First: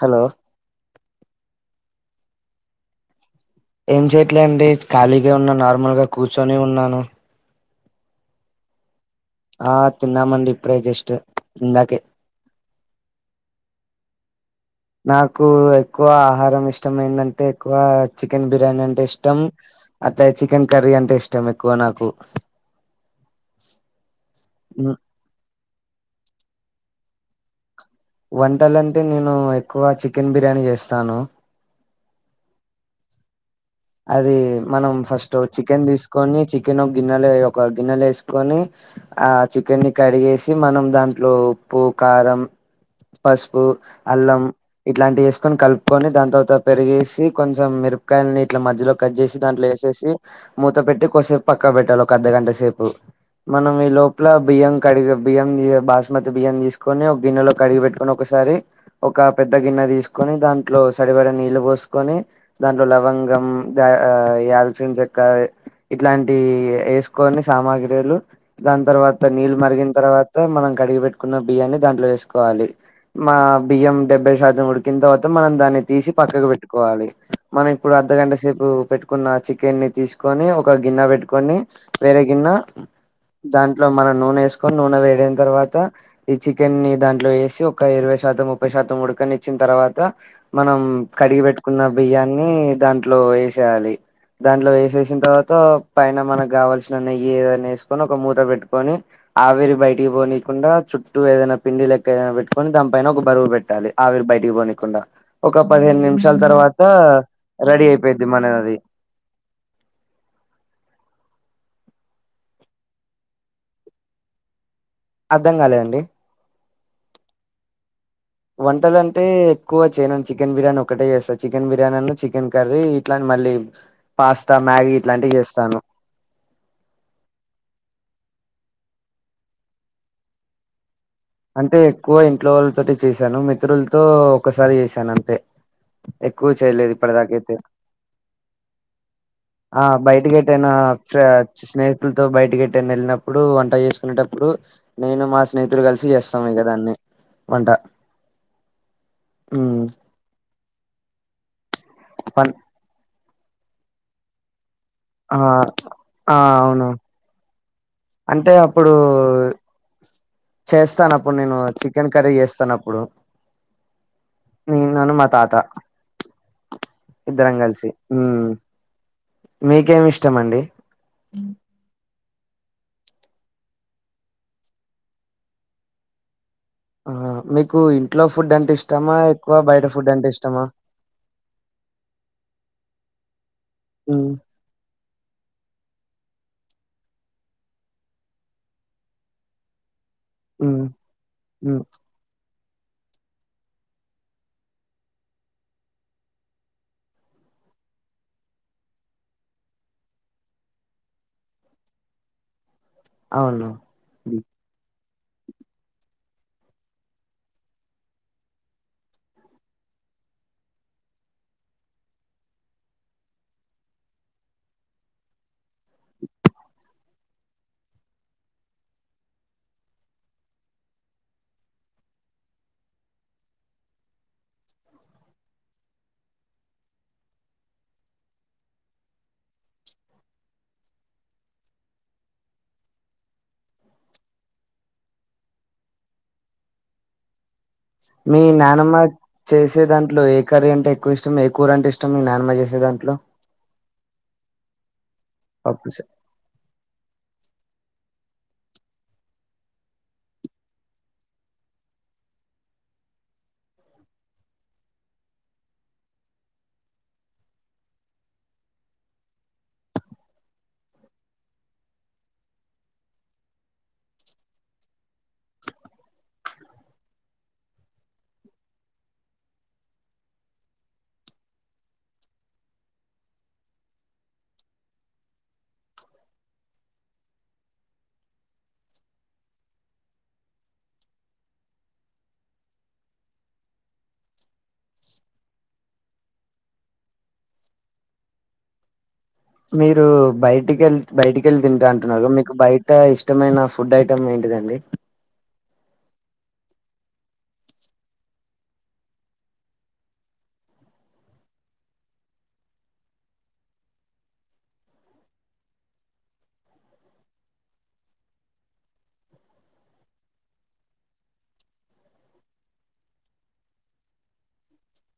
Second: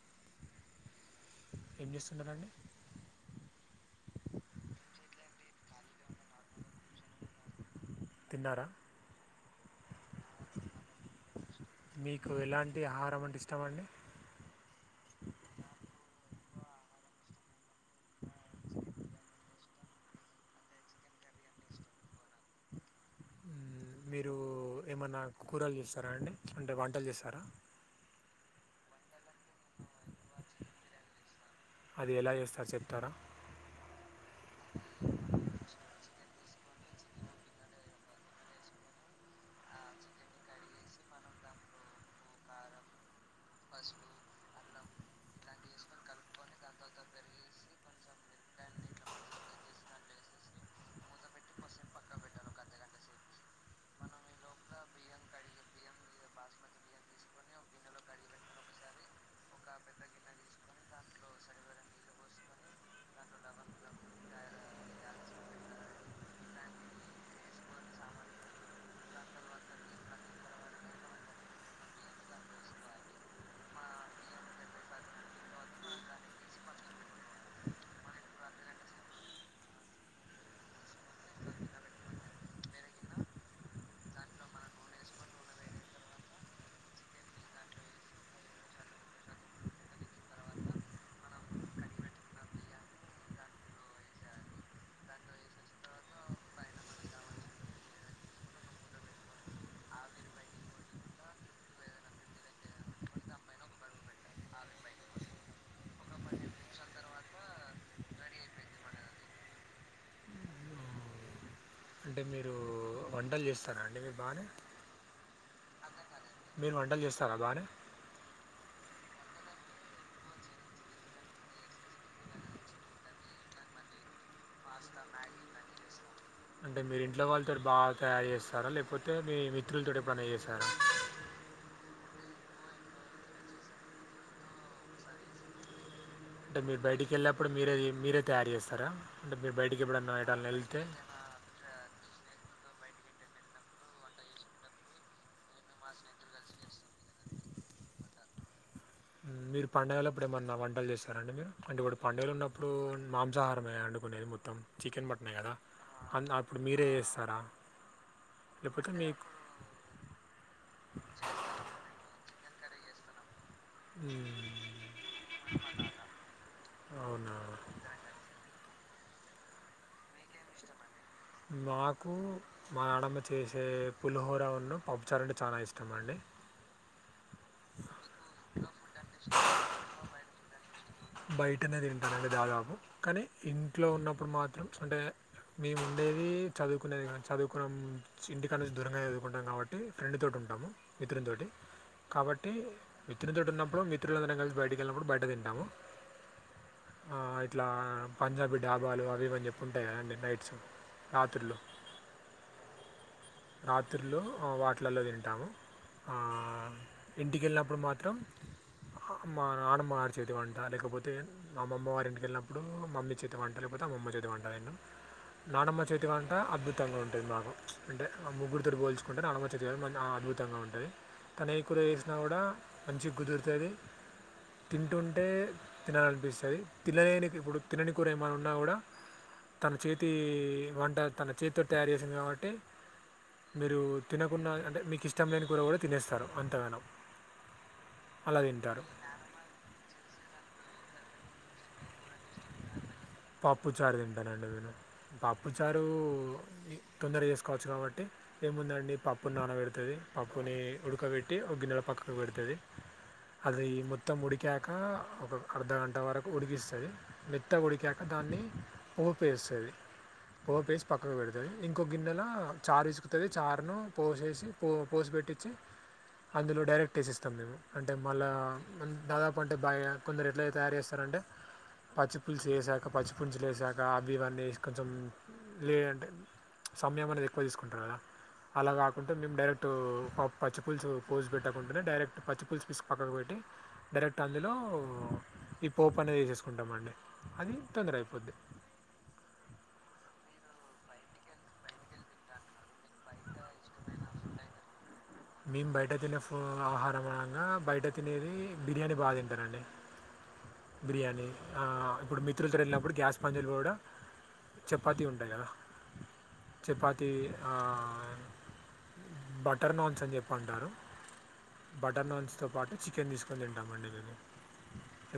Hello ఏం చేస్తున్నారండి ఏం చేయట్లే అండి ఖాళీగా ఉన్నా నార్మల్గా కూర్చొనే ఉన్నాను తిన్నారా ఆ తిన్నా మండి ఇప్పుడే జస్ట్ ఇందాకే మీకు ఎలాంటి ఆహారం అంటే ఇష్టం అండి నాకు ఎక్కువ ఆహారం ఇష్టం ఏందంటే ఎక్కువ చికెన్ బిర్యానీ అంటే ఇష్టం అట్టే చికెన్ కర్రీ అంటే ఇష్టం ఎక్కువ నాకు ఊ మీరు ఏమన్నా కూరలు చేస్తారా అండి అంటే వంటలు చేస్తారా వంటలంటే నేను ఎక్కువ చికెన్ బిర్యానీ చేస్తాను అది ఎలా చేస్తారు చెప్తారా అది మనం ఫస్ట్ చికెన్ తీసుకు కొని చికెన్ ఒక గిన్నెలు ఒక గిన్నెలు వేసుకొని ఆ చికెన్ ని కడిగేసి మనం దాని ట్లో ఉప్పు కారం పసుపు అల్లం ఇట్లాంటివి వేసుకొని కలుపుకొని దాని తర్వాత పెరిగేసి కొంచెం [unintelligible] ఇట్ల మధ్యలో కట్ చేసి దాంట్లేసేసి మూత పెట్టి కొస్సేపు పక్కా పెట్టాలి ఒక అర్దగంట సేపు మనం ఈ లోపల బియ్యం కడిగి బియ్యం బాస్మతి బియ్యం తీసుకొని ఒక గిన్నెలో కడిగి పెట్టుకని ఒకసారి సరీ ఒక పెద్ద గిన్నె తీసుకొని దాంట్లో సరిపడ నీళ్ళు పోసుకొని దాంట్లో లవంగం ఉ దాల్చిన చేక్క ఇట్లాంటి వేసుకొని సామాగ్రిలు దాని తర్వాత నీళ్ళు మరిగిన తర్వాత మనం కడిగిపెట్టుకున్న బియ్యాన్ని దాంట్లో వేసుకోవాలి మా బియ్యం డెబ్బై శాతం ఉడికిన తర్వాత మనం దా పెట్టేసి పక్కకు పెట్టుకోవాలి కొంచెంసేపు పెట్టుకున్న చికెన్ ని తీసుకొని ఒక గిన్న పెట్టుకొని వేరే గిన్న దాంట్లో మనం నూనె వేసుకొని నూనె వేడిన తర్వాత ఈ చికెన్ ని దాంట్లో వేసి ఒక ఇరవై శాతం ముప్పై శాతం ఉడకనిచ్చిన్ తర్వాత మనం కడిగి పెట్టుకున్న బియ్యాని ఇందులో వేసేయాలి దాంట్లో వేసేసిన తర్వాత పైన మనకు కావాల్సిన నెయ్యి ఏదనా వేసుకొని ఒక మూత పెట్టుకొని ఆవిరి బయటికి పోనీకుండా చుట్టూ ఏదైనా పిండి లెక్క ఏదైనా పెట్టుకొని దానిపైన ఒక బరువు పెట్టాలి ఆవిరి బయటికి పోనీకుండా ఒక పదిహేను నిమిషాల తర్వాత రెడీ అవుతుంది అయిపోద్ది మనది అంటే మీరు వంటలు చేస్తారా అండి మీ బాగానే అర్ధం కాలేదండి మీరు వంటలు చేస్తారా బానే వంటలు అంటే ఎక్కువగా చేయను చికెన్ బిర్యానీ ఒకటే చేస్తా చికెన్ బిర్యానీ అన్న చికెన్ కర్రీ ఇట్లాంటి మళ్ళీ పాస్తా మ్యాగీ ఇట్లాంటివి చేస్తాను అంటే మీరి ఇంట్లో వాళ్ళతో బాగా తయారు చేస్తారా లేకపోతే మీ మిత్రులతో పని చేస్తారా అంటే ఎక్కువ ఇంట్లో వాళ్ళతోటి చేశాను మిత్రులతో ఒకసారి చేసాను అంతే ఎక్కువ అంటే మీరు చేయలేదు బయటికి వెళ్ళినప్పుడు ఇప్పటిదాకైతే మీరే మీరే తయారు చేస్తారా అంటే మీరు ఆ బయటికి ఎప్పుడన్న ఏటన్న ఎటైనా ఎల్తే స్నేహితులతో బయటకిట్ట వెళ్ళినప్పుడు వంట చేసుకునేటప్పుడు నేను మా స్నేహతులు కలిసి చేస్తాము కదాన్ని వంట మ్మ్. మీరు ఉమ్, పండగలో అప్పుడు ఏమన్నా వంటలు చేస్తారండి మీరు అంటే ఇప్పుడు పంగలు పన్ ఉన్నప్పుడు మా ఉసాహారమే వండుకునేది మొత్తం చికెన్ మటన్ ఆ కదా అ ఆ అప్పుడు అవును మీరే చేస్తారా అంటే లేకపోతే అప్పుడు మీకు చేస్తాను అప్పుడు నేను చికెన్ కర్రీ చేస్తానప్పుడు మ్మ్. నిను మా తాత అవునా ఇద్దరం కలిసి మీకేమి ఇష్టం అండి మాకు మా నానమ్మ చేసే పులిహోర ఉన్న పప్పుచారు అంటే చాలా ఇష్టం అండి ఆ మీకు ఇంట్లో ఫుడ్ అంటే ఇష్టమా ఎక్కువ బయట ఫుడ్ అంటే ఇష్టమా బయట అనే తింటానండి దాదాపు కానీ ఇంట్లో ఉన్నప్పుడు మ్మ్ మాత్రం అంటే మేము ఉండేది చదువుకునేది కానీ చదువుకున్నాం ఇంటికా నుంచి దూరంగా చదువుకుంటాం కాబట్టి ఫ్రెండ్ తో ఉంటాము మ్మ్ మిత్రునితోటి మ్మ్ కాబట్టి మిత్రుడి తో ఉన్నప్పుడు మిత్రులందరం కలిసి బయటకి వెళ్ళినప్పుడు బయట తింటాము ఆ ఇట్లా పంజాబీ డాబాలు అవి ఇవన్న చెప్పి ఉంటాయి కదా అండి నైట్స్ రాత్రులు అవును రాత్రులు వాటిలల్లో తింటాము ఇంటికి వెళ్ళినప్పుడు మాత్రం అమ్ మా నానమ్మగారి చేతి వంట లేకపోతే మా అమ్మ వారి ఇంటికి వెళ్ళినప్పుడు మమ్మీ చేతి వంట లేకపోతే అమ్మ చేతి వంట ఏం నానమ్మ చేతి వంట అద్భుతంగా ఉంటుంది మాకు అంటే ముగ్గురుతోటి పోల్చుకుంటారు నానమ్మ చేతి వంట అద్భుతంగా ఉంటుంది తాను ఏ కూర వేసినా కూడా మంచి కుదురుతది తింటుంటే తినాలనిపిస్తుంది తినలేని ఇప్పుడు తినని కూర ఏమైనా ఉన్నా కూడా తన చేతి వంట తన చేతి తయారు చేసింది కాబట్టి మీరు తినకుండా అంటే మీకు ఇష్టం లేని కూర కూడా తినేస్తారు అంత గానం మీ నానమ్మ చేసే దాంట్లో ఏ కర్రీ ఎక్కువ ఇష్టం ఏ కూవరుంటే ఇష్టం నానమ్మ చేసే దంటే పాప్పు చారు తింటానండి నేను పాప్పు చారు పప్పు చా తొందర చేసుకోవచ్చు కాబట్టి ఏముందండి పప్పు నానబెడుతుంది పప్పుని ఉడకబెట్టి ఒక గిన్నెలో పక్కకు పెడుతుంది అది మొత్తం ఉడికాక ఒక అర్ధ గంట వరకు ఉడికిస్తది మెత్తగ ఉడికాక దాన్ని ఊపిస్తాది పోపేసి పక్కకు పెడుతుంది ఇంకోక గిన్నెలో చారు ఇసుకుతుది చారు ను పోసేసి పోసి పెట్టిచే అందులో డైరెక్ట్ వేసిస్తాం మేము అంటే మళ్ళ దాదాపు అంటే బాగా కొందరు ఎట్లయితే తయారు చేస్తార అంటే పచ్చిపులుసు చేయసాక ఇం పచ్చిపులుసు చేశాక అవి ఇవన్నీ కొంచెం లే అంటే సమయం అనేది ఎక్కువ తీసుకుంటాది కదా అలా కాకుంటే మేము డైరెక్ట్ పచ్చి పూలుసు పోసి పెట్టకుంటేనే డైరెక్ట్ పచ్చి పూలుసు పిసి పక్కకు పెట్టి డైరెక్ట్ అందులో ఈ పోప్ అనేది వసేసుకుంటామండి అది తొందర అయిపోద్ది మీరు బయటికెళ్ బయటికెళ్ళి తింటా అంటున్నారు మీకు బయట ఇష్టమైన ఫుడ్ ఐటమ్ ఏంటి ఎంతిదండీ మేము బయట తినే ఫ ఆహారం అనంగా బయట తినేది బిర్యానీ బాగా తింటానండి బిర్యానీ ఇప్పుడు మిత్రులతో వెళ్ళినప్పుడు గ్యాస్ పంజలు కూడా చపాతీ ఉంటాయి కదా చపాతి బటర్ నాన్స్ అని చెప్ప అంటారు బటర్ నాన్స్తో పాటు చికెన్ తీసుకొని తింటామండి మేము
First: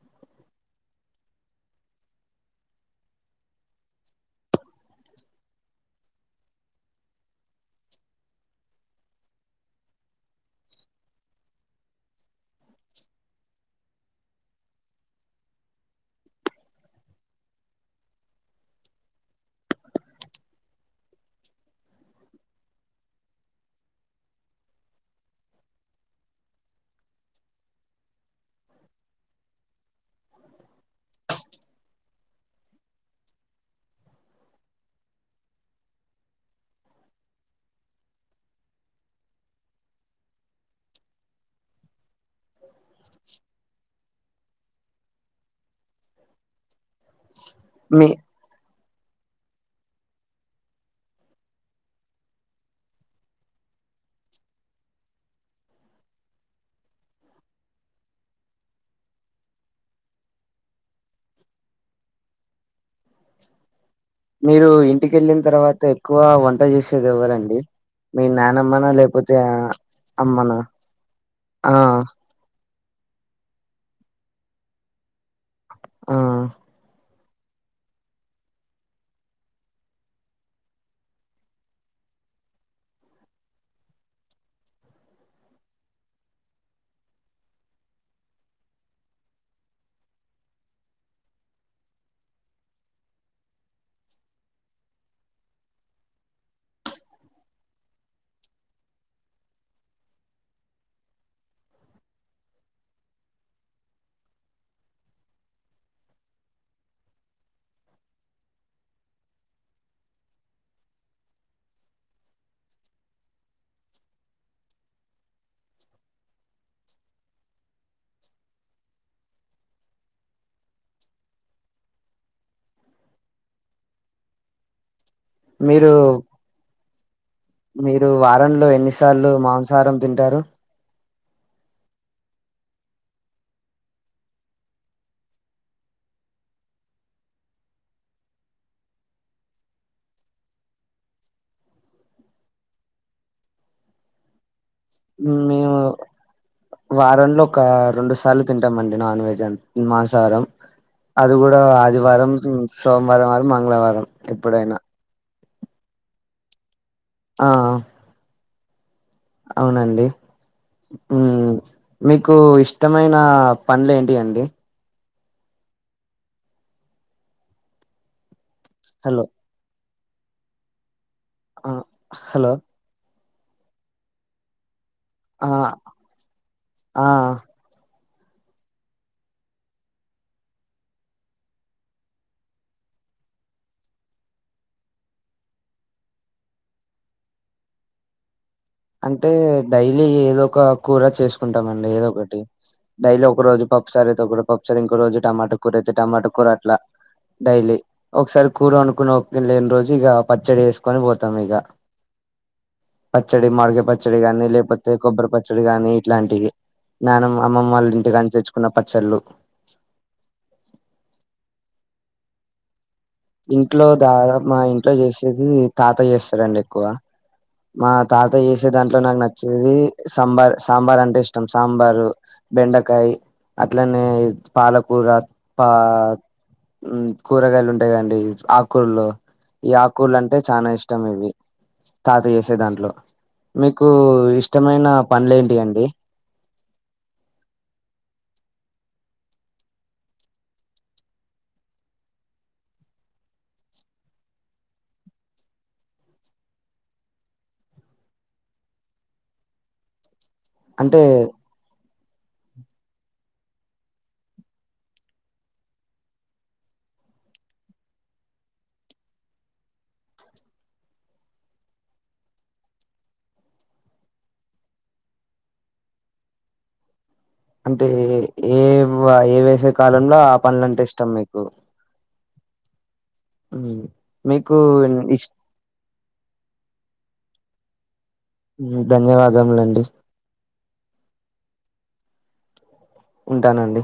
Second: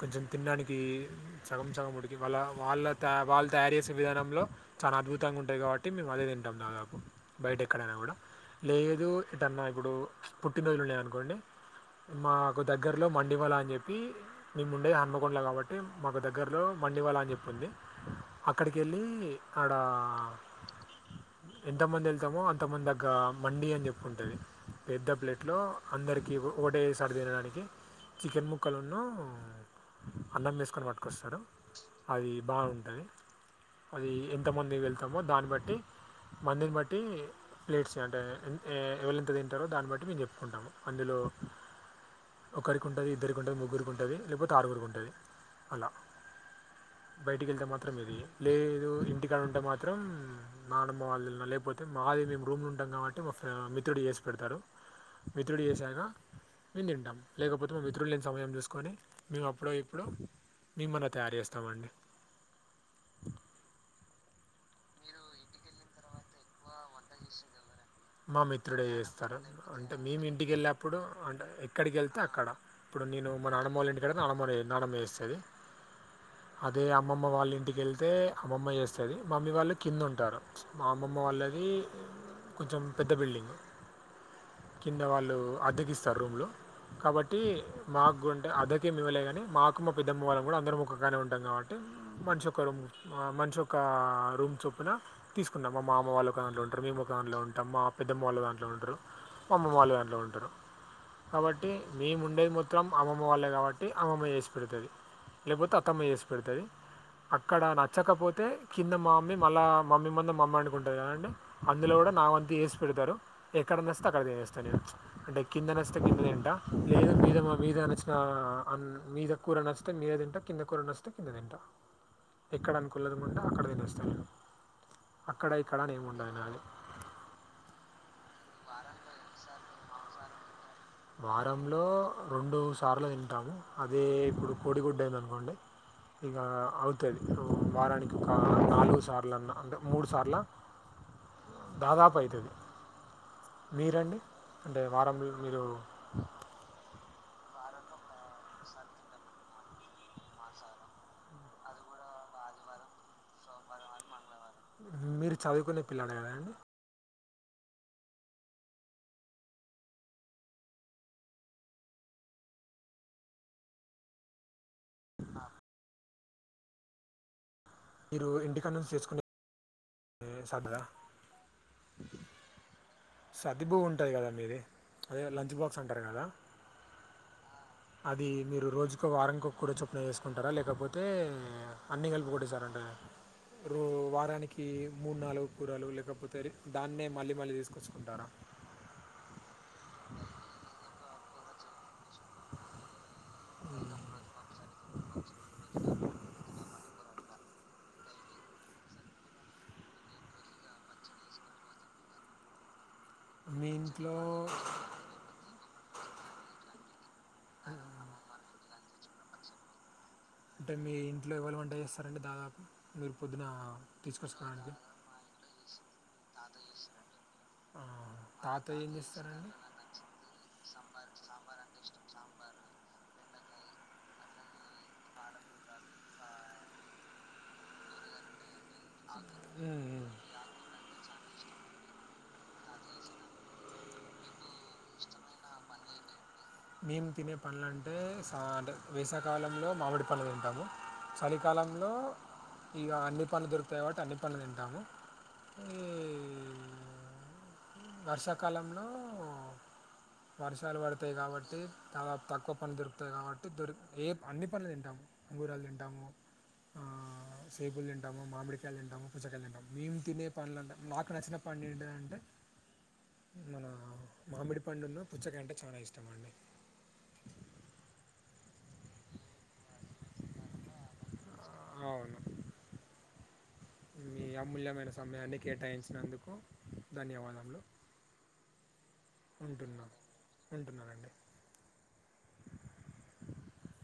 కొంచెం తినడానికి సగం సగం ఉడికి వాళ్ళ వాళ్ళ వాళ్ళు తయారు చేసే విధానంలో చా అద్భుతంగా ఉంటాంది కాబట్టి మేము అదే తింటాం దాదాపు బయట ఎక్కడైనా కూడా లేదు ఎటన్నా ఇప్పుడు పుట్టినరోజులు ఉన్నాయి అనుకోండి మాకు దగ్గరలో మండివల అని చెప్పి మేము ఉండే హన్మకొండల కాబట్టి మాకు దగ్గరలో మండివళ అని చెప్పింది అక్కడికి వెళ్ళి ఆడా ఎంత మంది వెళ్తామో అంతమంది దగ్గ మండి అని చెప్పి ఉంటది పెద్ద ప్లేట్లో అందరికీ ఒకటే సారి తినడానికి చికెన్ ముక్కలునూ అన్నం వేసుకొని పట్టుకొస్తారు అది బాగుంటది అది ఎంత మంది వెళ్తామో దాన్ని బట్టి మందిని బట్టి ప్లేట్స్ అంటే ఎవరు ఎంత తింటారో దాన్ని బట్టి మేము చెప్పుకుంటాము అందులో ఒకరికి ఉంటుంది ఇద్దరికి ఉంటుంది ముగ్గురికి ఉంటుంది లేకపోతే ఆరుగురికి ఉంటుంది అలా బయటికి వెళ్తే మాత్రం మీ ఇది లేదు ఇంటికాడ ఉంటే మాత్రం నానమ్మ వాళ్ళ లేకపోతే మాది మేము రూమ్ లో ఉంటాం కాబట్టి మా మిత్రుడు చేే పెడతారు మిత్రుడి చేసాక మేము తింటాం లేకపోతే మేము మిత్రుడు లేని సమయం చూస్త కొని మేము అప్పుడో ఇప్పుడో మేమన్న తయారు చేస్తామండి మీరు ఇంటికెళ్ళిన తర్వాత ఎక్కువ వంట చేసేది ఎవ్వరండి మా మిత్రుడే చేస్తారు అంటే మేమి ఇంటికి అమ్మనా వెళ్ళప్పుడు అంటే ఆ ఎక్కడికి వెళ్తే అక్కడ ఇప్పుడు నేను మా ననమ్మ ఇంటికాడ నానమ్మ చేస్తాది ఆ అదే [inaudible] అమ్మమ్మ వాళ్ళ ఇంటికి వెళితే అమ్మమ్మ చేస్తుంది మా అమ్మీ వాళ్ళు కింద ఉంటారు మా అమ్మమ్మ వాళ్ళది కొంచెం పెద్ద బిల్డింగ్ కింద వాళ్ళు అద్దెకిస్తారు రూమ్లు కాబట్టి మాకుంటే అద్దెకేం ఇవ్వాలా కానీ మాకు మా పెద్దమ్మ వాళ్ళం కూడా అందరు ఒకకడని ఉంటాం కాబట్టి మనిషి ఒక రూమ్ మనిషి ఒక రూమ్ చొప్పున తీసుకుంనం మా మామ వాళ్ళు ఒకలో ఉంటారు మేము దాంట్లో ఉంటాం మా పెద్దమ్మ వాళ్ళు దాంట్లో ఉంటారు మా అమ్మ వాళ్ళు దాంట్లో ఉంటారు కాబట్టి మేము ఉండేది మత్రం అమ్మమ్మ వాళ్ళే కాబట్టి అమ్మమ్మ చేసి పెడతది లేకపోతే అత్తమ్మ చేేసి పెడతుంది అక్కడ నచ్చకపోతే కింద మా మమ్మీ మళ్ళా మమ్మీ మంద మమ్మ అనుకుంటారు అదంటే అందులో కూడా నా వంతు ఎస్ పెడతారు ఎక్కడ నచ్చితే అక్కడ తతినేస్త నేను అంటే కింద నచ్చితే కిందనే తింట లేదు మీద మీద నచ్చిన మీద కూర నచ్చితే మీద తింట కింద కూర నచ్చితే కింద తింట ఎక్కడ అనుకులేదముంటే అక్కడ తినేస్తాను అక్కడ మీరు ఇక్కడనే ఏము ఉండ తినాలి మీరు వారంలో ఎన్నిసార్లు మాంసాహారం తింటారు వారంలో రెండు సార్లు తింటాము అద ఇప్పుడు కోడిగుడ్డ అయిందనుకోండి ఇక అవుతది వారానికి ఒక నాలుగు సార్లన్నా అంటే మూడు సార్ల [inaudible] దాదాపు అవుతుంది మీరండి అంటే వారం మీరు మేము వారంలో ఒక రెండు సార్లు తింటాంమండి నాన్ వెజ్ అ మాంసాహారం అది కూడా ఆదివారం సోమవారం మంగళవారం ఎప్పుడైనా మీరు చదువుకునే పిల్లాడే కదా అండి ఆ అవునండి మీకు ఇష్టమైన పండ్ల లు ఏంటి అండి ఆ హలో [unintelligible] ఆ హలో సర్తి భు ఉంటుంది కదా మీది అదే ఆ లంచ్ బాక్స్ అంటారు కదా ఆ అది మీరు రోజుకో వారంకో కూడా చొప్పున చేసుకుంటారా లేకపోతే అన్ని కలుపు కొట్టసారంటారు [inaudible] రో వారాని కి మూడు నాలుగు కూరలు లేకపోతే దాన్నే మళ్ళీ మళ్ళీ తీసుకొచ్చుకుంటారా అంటే డైలీ ఏదో ఒక కూర చేసుకుంటామండి ఏదో ఒకటి డైలీ ఒక రోజు పప్పుసారి అయితే ఒక పప్పుసారి ఇంకో రోజు టమాట కూర అయితే టమాటో కూర అట్లా డైలీ ఒకసారి కూర అనుకుని ప్పుని లేని రోజు ఇక పచ్చడి వేసుకొని పోతాం ఇక పచ్చడి మీ మడక ఇంట్లో పచ్చడి గాని లేకపోతే కొబ్బరి పచ్చడి గాని ఇట్లాంటివి [unintelligible] అమ్మమ్మ వాళ్ళు ఇంటి కాని తెచ్చుకున్న పచ్చళ్ళు అంటే మీ ఇంట్లో ఎవరు వంట చేస్తారంటడి దాదాపు మీరు పొద్దున ఇంట్లో దాదా మా తీసుకొచ్చుకోవడానికి ఇంట్లో చేసేది తాత చేస్తారండి ఎక్కువ ఆ, మా తాత చేసే తాతయ్య ఏం దాంట్లో నాకు చేస్తారండి నచ్చేది సాంబార్ సాంబార్ అంటే ఇష్టం సాంబారు బండకాయ అట్లనే పాలకూర పా కూరగాయలు ఉంటాయి కడి ఆకూలు ఈ ఉమ్, ఉమ్. ఆకూరలు అంటే చాలా ఇష్టం ఇవి తాత చేసే దాంట్లో మీకు ఇష్టమైన పనులు ఏంటి అండి మేము తినే పంల అంటేంట వేసాకాలంలో మామిడి పంలు తింటాము చలికాల లంలో ఇక అన్ని పనులు దొరుకుతాయిబట్టి అన్ని పనులు తింటాము ఏ వర్షాకాలంలో వర్షాలు అంటే పడతాయి కాబట్టి చాలా తక్కువ పనులు దొరుకుతాయి కాబట్టి ద ఏ అన్ని పనులు తింటాము అంగూరాలు తింటాము ఆ సేబులు తంటాము మామిడికాయలు తింటాము పుచ్చకాయలు తంటాము మేము తినే పనులుంటము నాకు నచ్చిన ప పండింటి అంటే మన మామిడి పండున్న పుచ్చక అంటే చాలా ఇష్టం అండి అంటే ఏ ఏ వేసే కాలంలో ఆ పనులంటే ఇష్టం మీకు అవును ఉమ్. మీ మీకు అమూల్యమైన ఇష్ సమయాన్ని కేటాయించినందుకు ధన్యవాదములు ధన్యవాదములండి ఉంటున్నాం ఉంటున్నానండి ఉంటానండి